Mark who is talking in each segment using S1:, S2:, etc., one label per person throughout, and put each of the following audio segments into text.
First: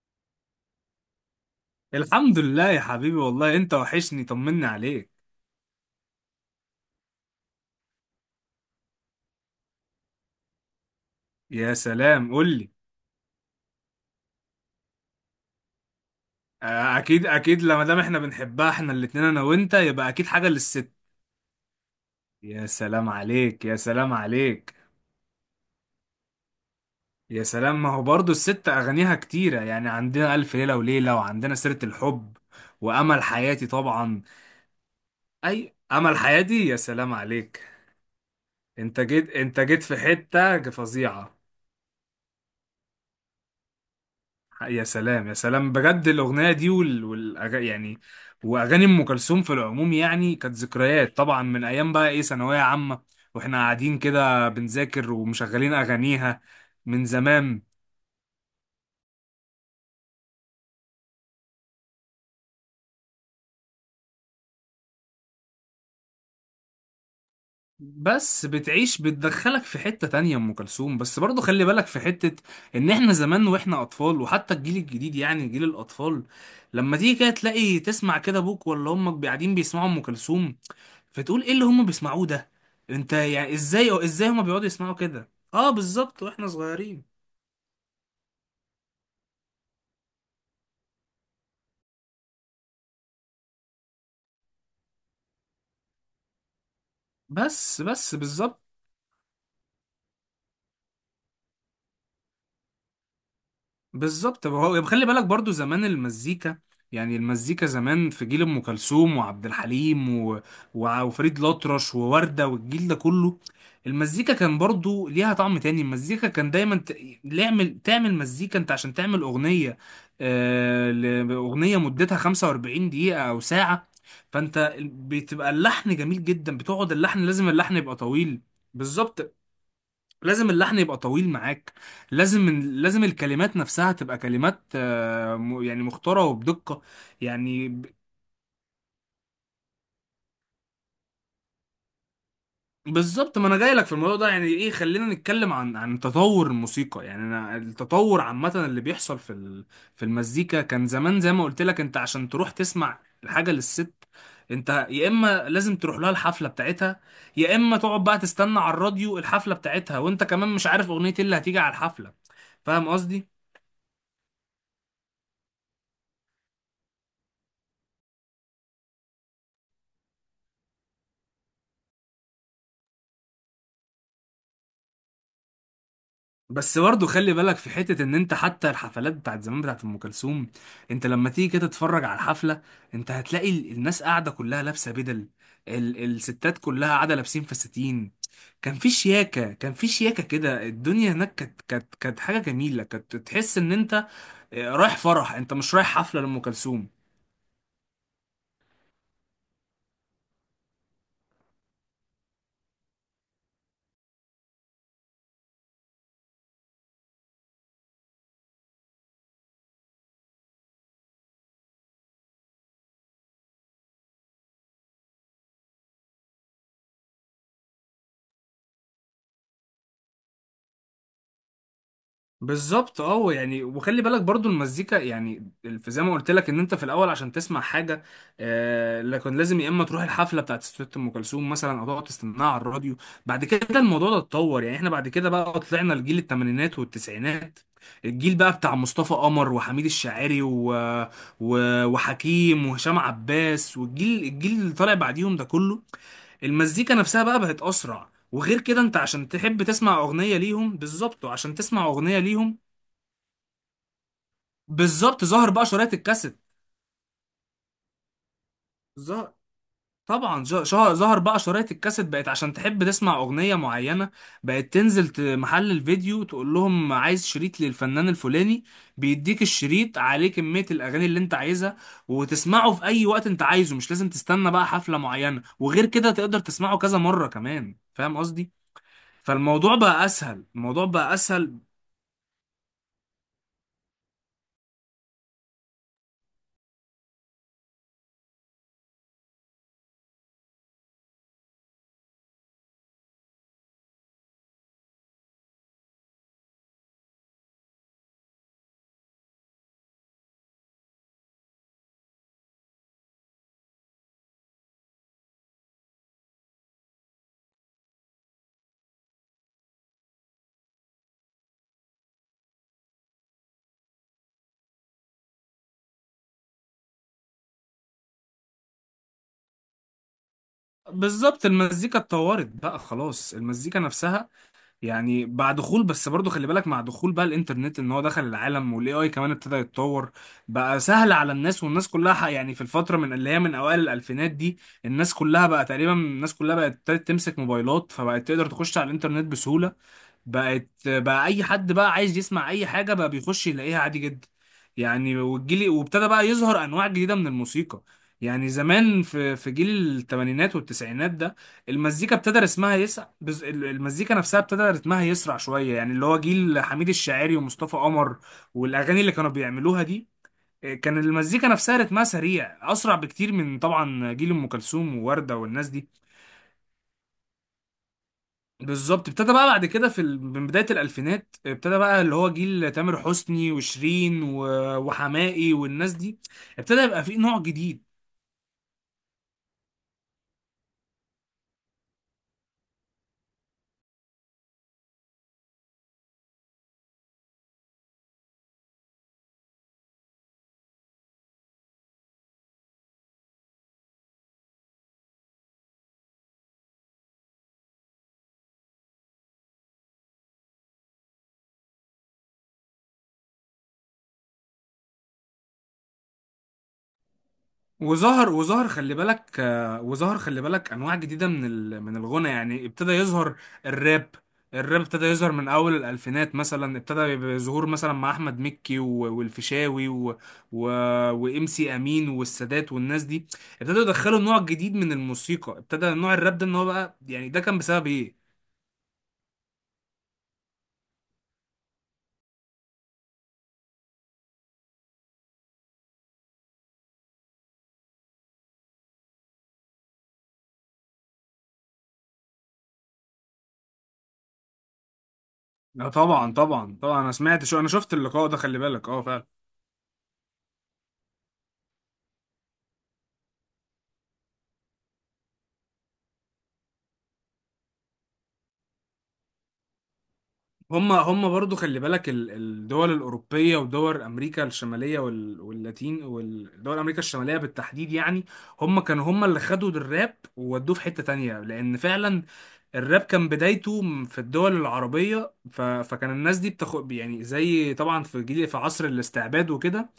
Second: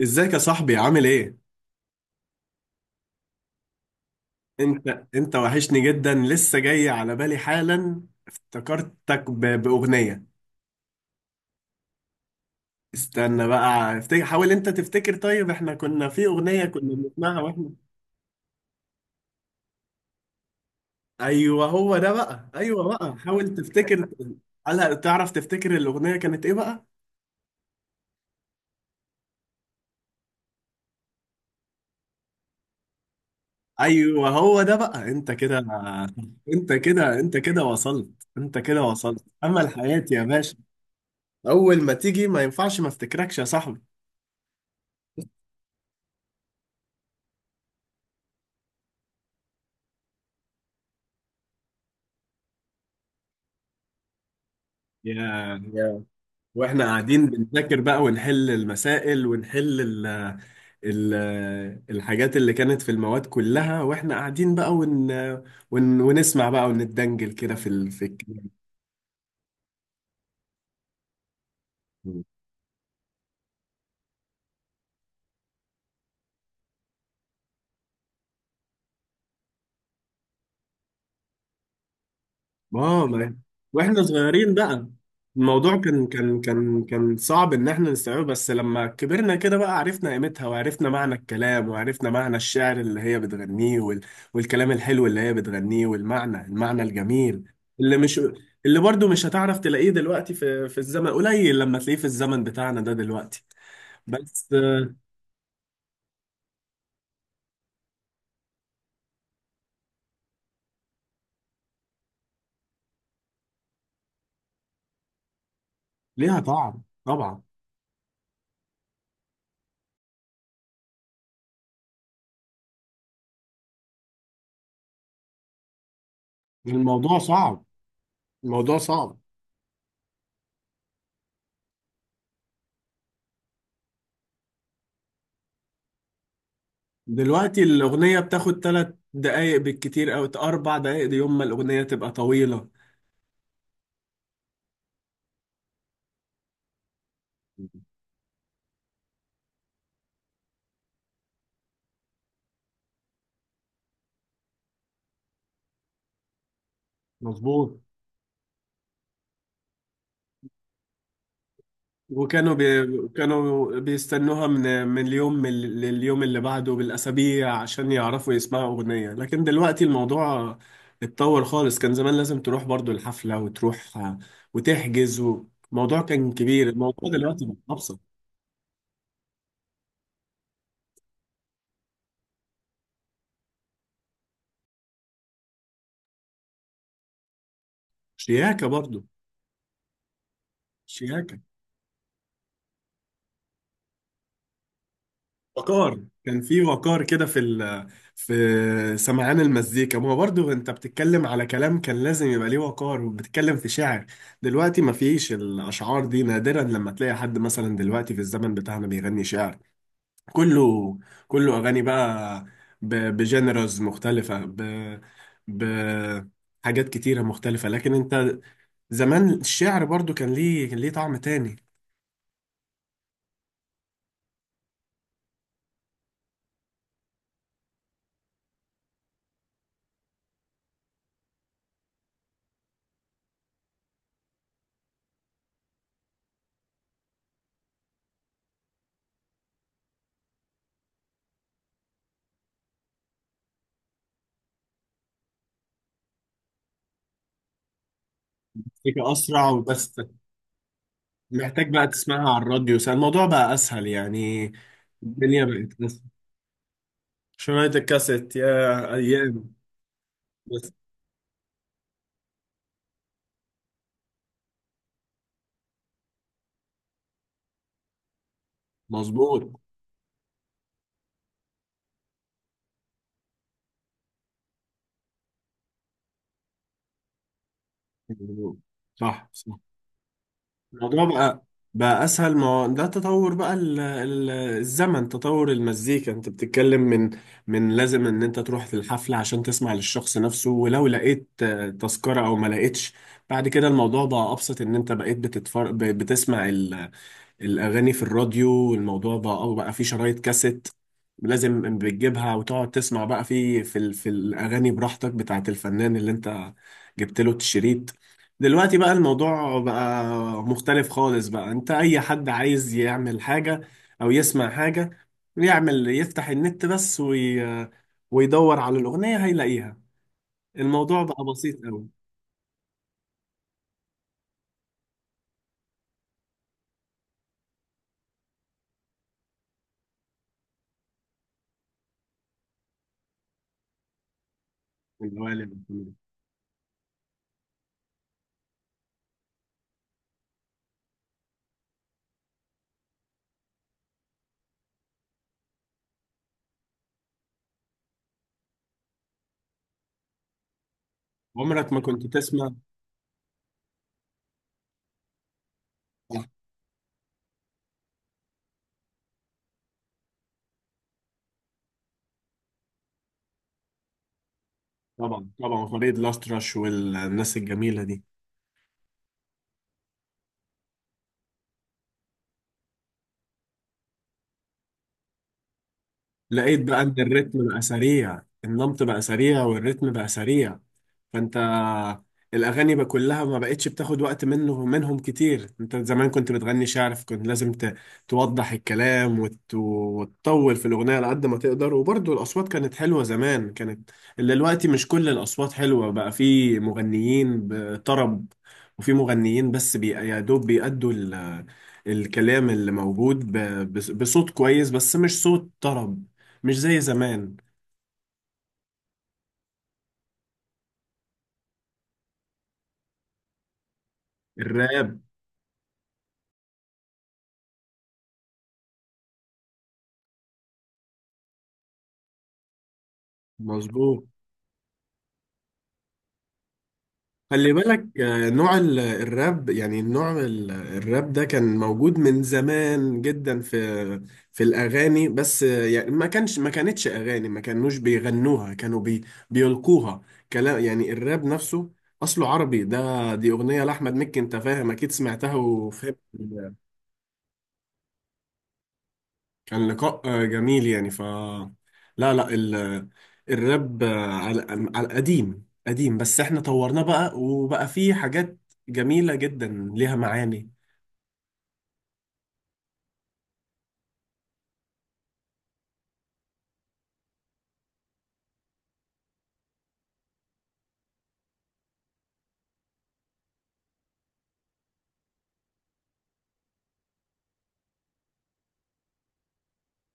S1: ازيك يا صاحبي؟ عامل ايه؟
S2: الحمد لله يا حبيبي، والله انت وحشني، طمني
S1: انت
S2: عليك.
S1: انت وحشني جدا، لسه جاي على بالي حالا. افتكرتك باغنيه.
S2: يا سلام، قول لي.
S1: استنى بقى افتكر، حاول انت تفتكر. طيب احنا كنا في اغنيه كنا
S2: اكيد
S1: بنسمعها
S2: اكيد
S1: واحنا.
S2: لما دام احنا بنحبها احنا الاتنين انا وانت، يبقى اكيد حاجة للست.
S1: ايوه هو ده بقى،
S2: يا
S1: ايوه
S2: سلام
S1: بقى، حاول
S2: عليك، يا
S1: تفتكر.
S2: سلام عليك.
S1: هل تعرف تفتكر الاغنيه كانت ايه بقى؟
S2: يا سلام، ما هو برضو الست اغانيها كتيرة، يعني عندنا الف ليلة وليلة، وعندنا سيرة الحب، وامل حياتي طبعا.
S1: ايوه هو ده بقى.
S2: اي، امل حياتي، يا سلام
S1: انت كده
S2: عليك.
S1: وصلت. انت كده
S2: انت
S1: وصلت،
S2: جيت انت
S1: امل
S2: جيت في
S1: حياتي يا باشا.
S2: حتة فظيعة.
S1: اول ما تيجي ما ينفعش ما افتكركش يا صاحبي.
S2: يا سلام يا سلام، بجد الأغنية دي يعني، وأغاني أم كلثوم في العموم يعني، كانت ذكريات طبعا من أيام بقى إيه، ثانوية عامة، وإحنا قاعدين كده بنذاكر
S1: يا
S2: ومشغلين
S1: يا
S2: أغانيها
S1: واحنا
S2: من
S1: قاعدين
S2: زمان.
S1: بنذاكر بقى ونحل المسائل، ونحل ال ال الحاجات اللي كانت في المواد كلها، واحنا قاعدين بقى ون ون ونسمع بقى ونتدنجل كده في
S2: بس
S1: الكلام.
S2: بتعيش، بتدخلك في حتة تانية أم كلثوم. بس برضو خلي بالك في حتة، إن إحنا زمان وإحنا أطفال، وحتى الجيل الجديد يعني جيل الأطفال، لما تيجي كده تلاقي تسمع كده أبوك ولا أمك قاعدين بيسمعوا أم كلثوم، فتقول ايه اللي هم بيسمعوه ده؟
S1: اه
S2: انت
S1: ما
S2: يعني
S1: واحنا
S2: ازاي هم
S1: صغيرين
S2: بيقعدوا
S1: بقى،
S2: يسمعوا كده؟ اه
S1: الموضوع كان
S2: بالظبط،
S1: كان
S2: واحنا
S1: كان
S2: صغيرين.
S1: كان صعب ان احنا نستوعبه، بس لما كبرنا كده بقى عرفنا قيمتها، وعرفنا معنى الكلام، وعرفنا معنى الشعر اللي هي بتغنيه، والكلام الحلو اللي هي بتغنيه، والمعنى الجميل
S2: بس
S1: اللي
S2: بس
S1: مش
S2: بالظبط.
S1: اللي برضو مش هتعرف تلاقيه دلوقتي، في الزمن قليل لما تلاقيه في الزمن بتاعنا ده دلوقتي.
S2: بالظبط،
S1: بس
S2: ما هو
S1: آه،
S2: خلي بالك برضو زمان المزيكا، يعني المزيكا زمان في جيل ام كلثوم وعبد الحليم وفريد الأطرش ووردة والجيل ده كله، المزيكا كان برضو ليها طعم تاني. المزيكا
S1: ليها
S2: كان دايما
S1: طعم طبعا.
S2: تعمل مزيكا انت عشان تعمل اغنية، اغنية مدتها 45 دقيقة او ساعة، فانت بتبقى اللحن جميل جدا، بتقعد
S1: الموضوع
S2: اللحن، لازم
S1: صعب،
S2: اللحن يبقى طويل.
S1: الموضوع صعب.
S2: بالظبط، لازم اللحن يبقى طويل معاك. لازم الكلمات نفسها تبقى كلمات يعني مختارة وبدقة.
S1: دلوقتي
S2: يعني ب-
S1: الأغنية بتاخد تلات دقايق بالكتير، أو أربع دقايق. دي يوم ما الأغنية تبقى طويلة.
S2: بالظبط، ما انا جاي لك في الموضوع ده. يعني ايه، خلينا نتكلم عن تطور الموسيقى، يعني انا التطور عامة اللي بيحصل في في المزيكا، كان زمان زي ما قلت لك انت عشان تروح تسمع الحاجة للست، انت يا اما لازم تروح لها الحفلة بتاعتها، يا اما
S1: مظبوط.
S2: تقعد بقى تستنى على الراديو الحفلة بتاعتها، وانت كمان مش عارف اغنية ايه اللي هتيجي على الحفلة. فاهم قصدي.
S1: كانوا بيستنوها من اليوم لليوم اللي بعده بالأسابيع عشان يعرفوا يسمعوا أغنية، لكن دلوقتي الموضوع اتطور خالص. كان زمان لازم تروح برضو الحفلة، وتروح وتحجز و... الموضوع كان كبير،
S2: بس برضه
S1: الموضوع
S2: خلي
S1: دلوقتي بقى
S2: بالك في
S1: أبسط.
S2: حتة، ان انت حتى الحفلات بتاعت زمان بتاعت ام كلثوم، انت لما تيجي كده تتفرج على الحفلة، انت هتلاقي الناس قاعدة كلها لابسة بدل، الستات كلها قاعدة لابسين فساتين.
S1: شياكة
S2: كان في
S1: برضو.
S2: شياكة، كان في شياكة كده. الدنيا هناك
S1: شياكة.
S2: كانت حاجة جميلة، كانت تحس ان انت رايح فرح، انت مش رايح
S1: وقار،
S2: حفلة لأم
S1: كان في
S2: كلثوم.
S1: وقار كده في ال... في سمعان المزيكا. ما هو برضو انت بتتكلم على كلام كان لازم يبقى ليه وقار، وبتتكلم في شعر. دلوقتي ما فيش الاشعار دي، نادرا لما تلاقي حد مثلا دلوقتي في الزمن بتاعنا بيغني شعر. كله، اغاني بقى، بجنرز مختلفة، ب... حاجات كتيرة مختلفة. لكن انت زمان الشعر برضو كان ليه، طعم تاني.
S2: بالظبط اه، يعني وخلي بالك برضو المزيكا يعني، في زي ما قلت لك ان انت في الاول عشان تسمع حاجه، آه لكن لازم يا اما تروح الحفله بتاعت ست ام كلثوم مثلا او تقعد تستناها على الراديو. بعد كده الموضوع ده اتطور، يعني احنا بعد كده بقى طلعنا لجيل الثمانينات والتسعينات، الجيل بقى بتاع مصطفى قمر وحميد الشاعري وحكيم وهشام عباس، والجيل اللي طالع بعديهم ده كله، المزيكا نفسها بقى بقت اسرع. وغير كده انت
S1: المزيكا
S2: عشان
S1: أسرع
S2: تحب
S1: وبس،
S2: تسمع اغنيه ليهم بالظبط، وعشان
S1: محتاج
S2: تسمع
S1: بقى
S2: اغنيه
S1: تسمعها على
S2: ليهم
S1: الراديو، الموضوع بقى اسهل يعني.
S2: بالظبط،
S1: الدنيا
S2: ظهر بقى
S1: بقت
S2: شرايط
S1: اسهل.
S2: الكاسيت.
S1: شرايط الكاسيت، يا
S2: ظهر
S1: ايام.
S2: طبعا
S1: بس
S2: ظهر بقى شرايط الكاسيت، بقت عشان تحب تسمع اغنيه معينه بقت تنزل محل الفيديو، تقول لهم عايز شريط للفنان الفلاني، بيديك
S1: مظبوط.
S2: الشريط عليه كميه الاغاني اللي انت عايزها، وتسمعه في اي وقت انت عايزه، مش لازم تستنى بقى حفله معينه، وغير كده تقدر تسمعه كذا مره كمان. فاهم قصدي.
S1: مظبوط. صح، صح.
S2: فالموضوع بقى اسهل، الموضوع
S1: الموضوع
S2: بقى
S1: بقى
S2: اسهل.
S1: بقى اسهل. ما هو ده تطور بقى، ال ال الزمن تطور المزيكا، انت بتتكلم من، لازم ان انت تروح في الحفلة عشان تسمع للشخص نفسه، ولو لقيت تذكرة او ما لقيتش. بعد كده الموضوع بقى ابسط، ان انت بقيت بتسمع الأغاني في الراديو. الموضوع بقى، أو بقى في شرايط كاسيت لازم بتجيبها وتقعد تسمع بقى في الأغاني براحتك، بتاعة الفنان اللي أنت جبت له الشريط. دلوقتي بقى الموضوع بقى مختلف خالص بقى. أنت أي حد عايز يعمل حاجة أو يسمع حاجة، يعمل يفتح النت بس ويدور على الأغنية هيلاقيها. الموضوع بقى
S2: بالظبط،
S1: بسيط أوي.
S2: المزيكا اتطورت بقى خلاص، المزيكا نفسها يعني، مع دخول، بس برضو خلي بالك، مع دخول بقى الانترنت، ان هو دخل العالم والاي اي كمان ابتدى يتطور، بقى سهل على الناس، والناس كلها حق، يعني في الفتره من اللي هي من اوائل الالفينات دي، الناس كلها
S1: الأوالي.
S2: بقى تقريبا، الناس كلها بقت ابتدت تمسك موبايلات، فبقت تقدر تخش على الانترنت بسهوله، بقت بقى اي حد بقى عايز يسمع اي حاجه بقى بيخش يلاقيها عادي جدا. يعني والجيل، وابتدى بقى يظهر انواع جديده من الموسيقى، يعني زمان في جيل الثمانينات والتسعينات ده،
S1: عمرك ما كنت
S2: المزيكا ابتدى
S1: تسمع.
S2: رسمها يسع المزيكا نفسها ابتدى رتمها يسرع شويه، يعني اللي هو جيل حميد الشاعري ومصطفى قمر، والاغاني اللي كانوا بيعملوها دي، كان المزيكا نفسها رتمها سريع، اسرع بكتير من طبعا جيل ام كلثوم
S1: طبعا،
S2: ووردة والناس
S1: طبعا،
S2: دي.
S1: فريد الأطرش والناس الجميلة دي.
S2: بالظبط، ابتدى بقى بعد كده من بداية الألفينات، ابتدى بقى اللي هو جيل تامر حسني وشيرين وحماقي والناس دي،
S1: لقيت
S2: ابتدى
S1: بقى إن
S2: يبقى فيه نوع
S1: الريتم بقى
S2: جديد.
S1: سريع، النمط بقى سريع، والريتم بقى سريع، فانت الاغاني بقى كلها ما بقتش بتاخد وقت منهم كتير. انت زمان كنت بتغني شعر، فكنت لازم توضح الكلام وتطول في الاغنيه على قد ما تقدر، وبرضه الاصوات كانت حلوه زمان، كانت اللي دلوقتي مش كل الاصوات حلوه بقى. في مغنيين بطرب، وفي مغنيين بس يا دوب بيأدوا الكلام اللي موجود بصوت كويس، بس مش صوت طرب، مش زي زمان.
S2: وظهر خلي بالك، وظهر خلي بالك أنواع جديدة من من الغنى، يعني ابتدى يظهر الراب. الراب
S1: الراب.
S2: ابتدى يظهر من أول الألفينات مثلا، ابتدى يبقى ظهور مثلا مع أحمد مكي والفيشاوي و... وإم سي أمين والسادات والناس دي، ابتدوا
S1: مظبوط.
S2: يدخلوا نوع جديد من الموسيقى. ابتدى نوع الراب ده ان هو بقى، يعني ده
S1: خلي
S2: كان بسبب
S1: بالك،
S2: ايه؟
S1: نوع الراب، يعني نوع الراب ده كان موجود من زمان جدا في الأغاني، بس يعني ما كانش، ما كانتش أغاني، ما كانوش بيغنوها، كانوا بيلقوها كلام. يعني الراب نفسه أصله عربي، ده دي أغنية لأحمد مكي، أنت فاهم، أكيد سمعتها
S2: لا
S1: وفهمت.
S2: طبعا طبعا طبعا، انا سمعت، انا شفت اللقاء ده، خلي بالك اه فعلا.
S1: كان لقاء جميل يعني ف... لا، لا، ال... الراب على، على قديم قديم، بس احنا طورناه بقى، وبقى فيه حاجات جميلة جدا ليها معاني.
S2: هم برضو خلي بالك، الدول الاوروبيه ودول امريكا الشماليه واللاتين، والدول امريكا الشماليه بالتحديد يعني، هم كانوا هم اللي خدوا الراب وودوه في حته تانية، لان فعلا الراب كان بدايته في الدول العربيه، فكان الناس دي بتاخد، يعني زي طبعا في جيل في عصر الاستعباد وكده،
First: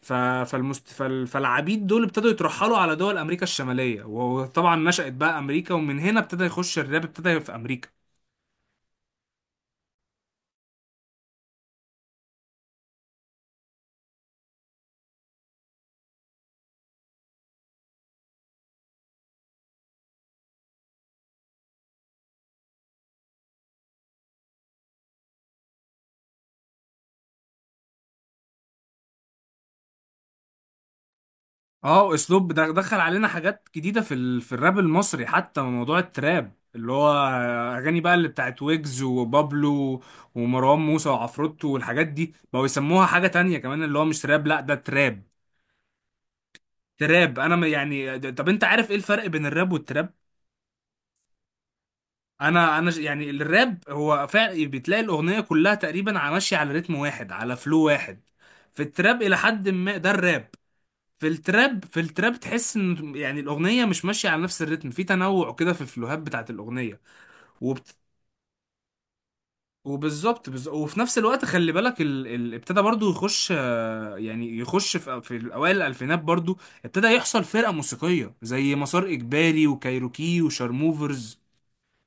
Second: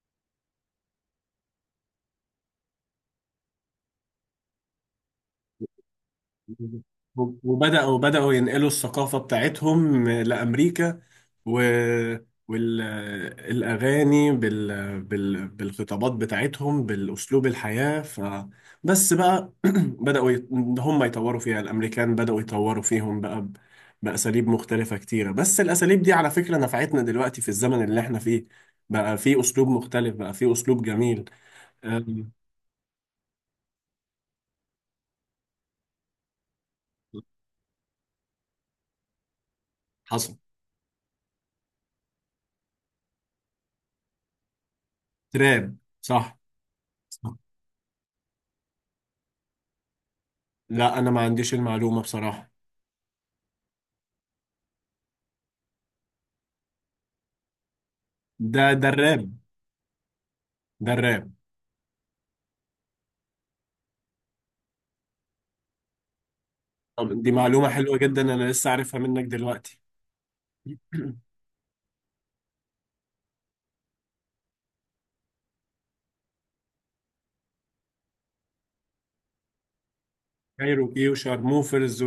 S2: ف- فالعبيد دول ابتدوا يترحلوا على دول امريكا الشماليه، وطبعا نشأت بقى امريكا، ومن هنا ابتدى يخش الراب، ابتدى في امريكا.
S1: بدأوا ينقلوا الثقافة بتاعتهم لأمريكا، و... والأغاني بالخطابات بتاعتهم بالأسلوب الحياة ف... بس بقى بدأوا يت... هم يطوروا فيها. الأمريكان بدأوا يطوروا فيهم بقى بأساليب مختلفة كتيرة، بس الأساليب دي على فكرة نفعتنا دلوقتي في الزمن اللي احنا فيه، بقى في أسلوب مختلف، بقى في أسلوب جميل.
S2: اه
S1: أم،
S2: اسلوب ده دخل علينا حاجات جديده في في الراب المصري، حتى موضوع التراب، اللي هو اغاني بقى اللي بتاعت ويجز وبابلو
S1: حصل.
S2: ومروان موسى وعفروتو والحاجات دي، بقوا يسموها حاجه تانية كمان، اللي هو مش راب، لا ده تراب.
S1: تراب، صح.
S2: تراب، انا ما- يعني، طب انت عارف ايه الفرق بين الراب والتراب؟
S1: لا انا ما عنديش المعلومة بصراحة.
S2: يعني الراب هو فعلا بتلاقي الاغنيه كلها تقريبا على ماشيه على رتم واحد، على فلو واحد،
S1: ده
S2: في
S1: ده الراب.
S2: التراب الى حد ما، ده الراب.
S1: ده
S2: في
S1: الراب.
S2: التراب، في التراب تحس ان يعني الاغنيه مش ماشيه على نفس الريتم، في تنوع كده في الفلوهات بتاعت الاغنيه.
S1: طب دي معلومة
S2: وبت...
S1: حلوة جدا، انا لسه عارفها منك دلوقتي.
S2: وفي نفس الوقت خلي بالك، ابتدى برضو يخش، يعني يخش في اوائل الالفينات برضو، ابتدى يحصل فرقه موسيقيه زي مسار اجباري وكايروكي
S1: كايروكي
S2: وشارموفرز.
S1: وشارموفرز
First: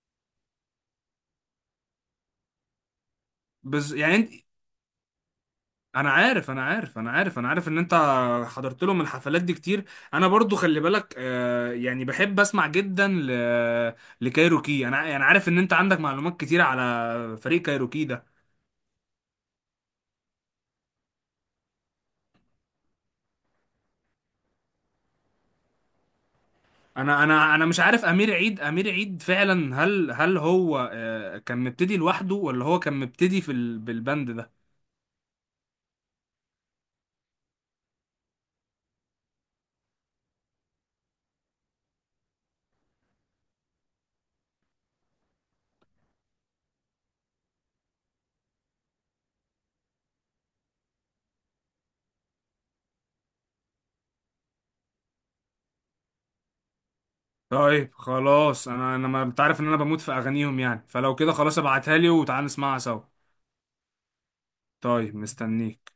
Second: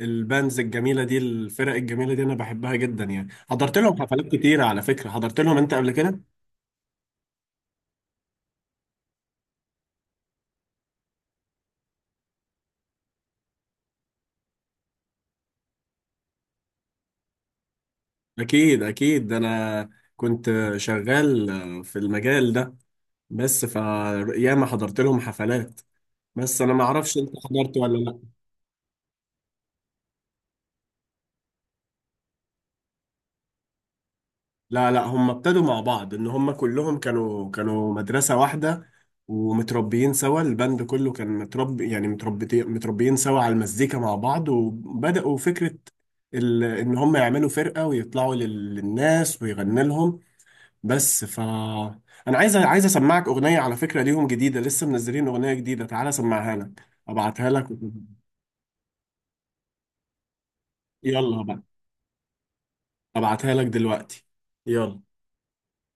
S1: والبانز الجميلة دي، الفرق الجميلة دي انا بحبها جدا. يعني حضرت لهم حفلات
S2: يعني
S1: كتيرة على فكرة، حضرت لهم انت قبل
S2: انا
S1: كده؟
S2: عارف انا عارف انا عارف انا عارف ان انت حضرت لهم الحفلات دي كتير. انا برضو خلي بالك يعني بحب اسمع جدا لكايروكي، انا يعني عارف ان انت عندك معلومات كتير على فريق كايروكي ده.
S1: اكيد، اكيد، ده انا كنت شغال في المجال ده، بس ف... ياما حضرت لهم حفلات، بس انا ما اعرفش
S2: انا
S1: انت
S2: انا انا
S1: حضرت
S2: مش عارف
S1: ولا.
S2: امير عيد، امير عيد فعلا، هل هو كان مبتدي لوحده، ولا هو كان مبتدي في بالبند ده؟
S1: لا، لا، هم ابتدوا مع بعض، ان هم كلهم كانوا مدرسة واحدة، ومتربيين سوا. البند كله كان متربي، يعني متربيين، سوا على المزيكا مع بعض، وبدأوا فكرة ال... ان هم يعملوا فرقة ويطلعوا للناس ويغني لهم. بس ف... انا عايز اسمعك اغنية على فكرة ليهم جديدة، لسه منزلين اغنية جديدة، تعالى اسمعها لك، ابعتها لك.
S2: طيب خلاص، انا ما انت عارف ان انا بموت في اغانيهم، يعني فلو كده
S1: يلا
S2: خلاص
S1: بقى،
S2: ابعتها لي وتعال نسمعها سوا.
S1: ابعتها لك دلوقتي، يلا.
S2: طيب مستنيك.